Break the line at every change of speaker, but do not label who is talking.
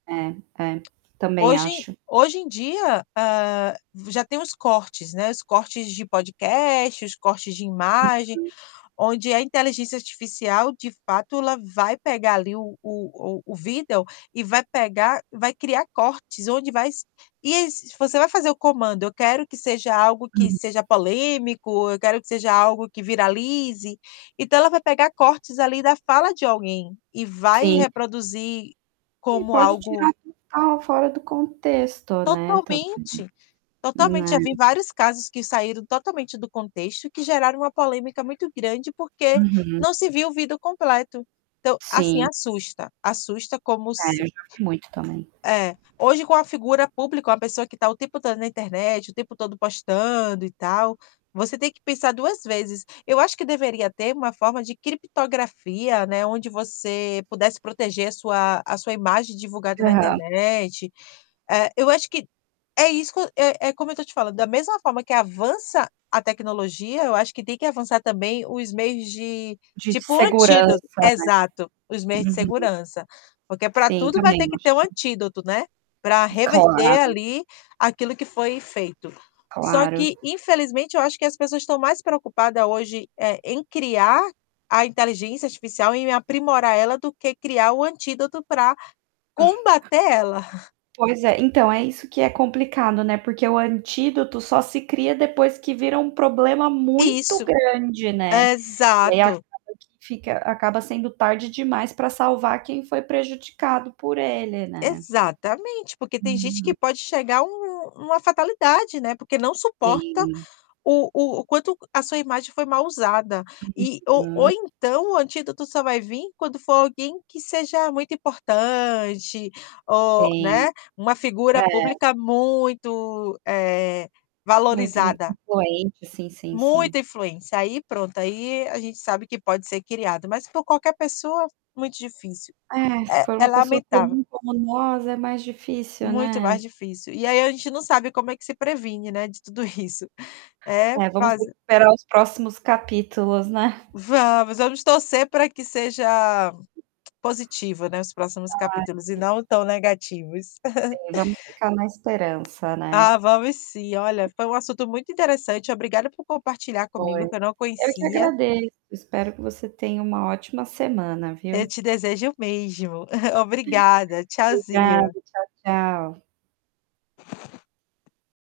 É, é, também
Hoje
acho.
hoje em dia, hã, já tem os cortes, né, os cortes de podcast, os cortes de imagem,
Uhum.
onde a inteligência artificial, de fato, ela vai pegar ali o o o o vídeo e vai pegar e vai criar cortes onde vai s e esses você vai fazer o comando: "Eu quero que seja algo que
Uhum.
seja polêmico", "Eu quero que seja algo que viralize". Então, ela vai pegar cortes ali da fala de alguém e vai
Sim.
reproduzir
E
como
pode tirar
algo
tudo que estava fora do contexto, né, também,
Totalmente, totalmente. Já vi
né.
vários casos que saíram totalmente do contexto que geraram uma polêmica muito grande, porque
Uhum.
não se viu o vídeo completo, então, assim,
Sim.
assusta, assusta como
É,
s
eu já vi muito também.
É, hoje, com a figura pública, uma pessoa que tá o tempo todo na internet, o tempo todo postando e tal, você tem que pensar 2 vezes. Eu acho que deveria ter uma forma de criptografia, né, onde você pudesse proteger a sua a sua imagem divulgada na
Aham.
internet. Eh, eu acho que é isco é é como eu estou te falando, da mesma forma que avança a tecnologia, eu acho que têm que avançar também os meios de
De de
tipo o antído
segurança, né.
Exato, os meios de
Uhum.
segurança. Porque para
Sim,
tudo vai
também
ter que ter um
acho.
antídoto, né, para
E
reverter
claro.
ali aquilo que foi feito. Só
Claro.
que, infelizmente, eu acho que as pessoas estão mais preocupada hoje, eh, em criar a inteligência artificial, em aprimorar ela do que criar o antídoto para combater ela.
Pois é, então é isso que é complicado, né, porque o antídoto só se cria depois que vira um problema muito
Isso,
grande, né. E aí acaba
exato.
que fica acaba sendo tarde demais pra salvar quem foi prejudicado por ele, né.
Exatamente, porque tem gente
Uhum.
que pode chegar a um um uma fatalidade, né, porque não suporta
Sim.
o o o quanto a sua imagem foi mal usada e ou ou
Uhum.
então o antídoto só vai vim quando for alguém que seja muito importante, ou,
Sim.
né, uma
É.
figura pública muito, eh,
Muito in
valorizada.
influente, sim, sim, sim.
Muita influência. Aí, pronto, aí a gente sabe que pode ser criado, mas por qualquer pessoa muito difícil.
É, se
É
for
é
uma pessoa
lamentável.
comum, como nós, é mais difícil,
Muito mais
né.
difícil. E aí a gente não sabe como é que se previne, né, de tudo isso. É,
É, vamos
faz
ter que esperar os próximos capítulos, né?
Vamos, vamos torcer pra que seja positivo, né, os próximos
Ah,
capítulos e
sim.
não tão negativos.
Sim, vamos ficar na esperança, né.
Ah, vamos sim. Olha, foi um assunto muito interessante. Obrigada por compartilhar
Foi.
comigo, que eu não
Eu que
conhecia.
agradeço, espero que você tenha uma ótima semana,
Eu
viu?
te desejo o mesmo, obrigada,
[unintelligible] Obrigado,
tchauzinho.
tchau, tchau.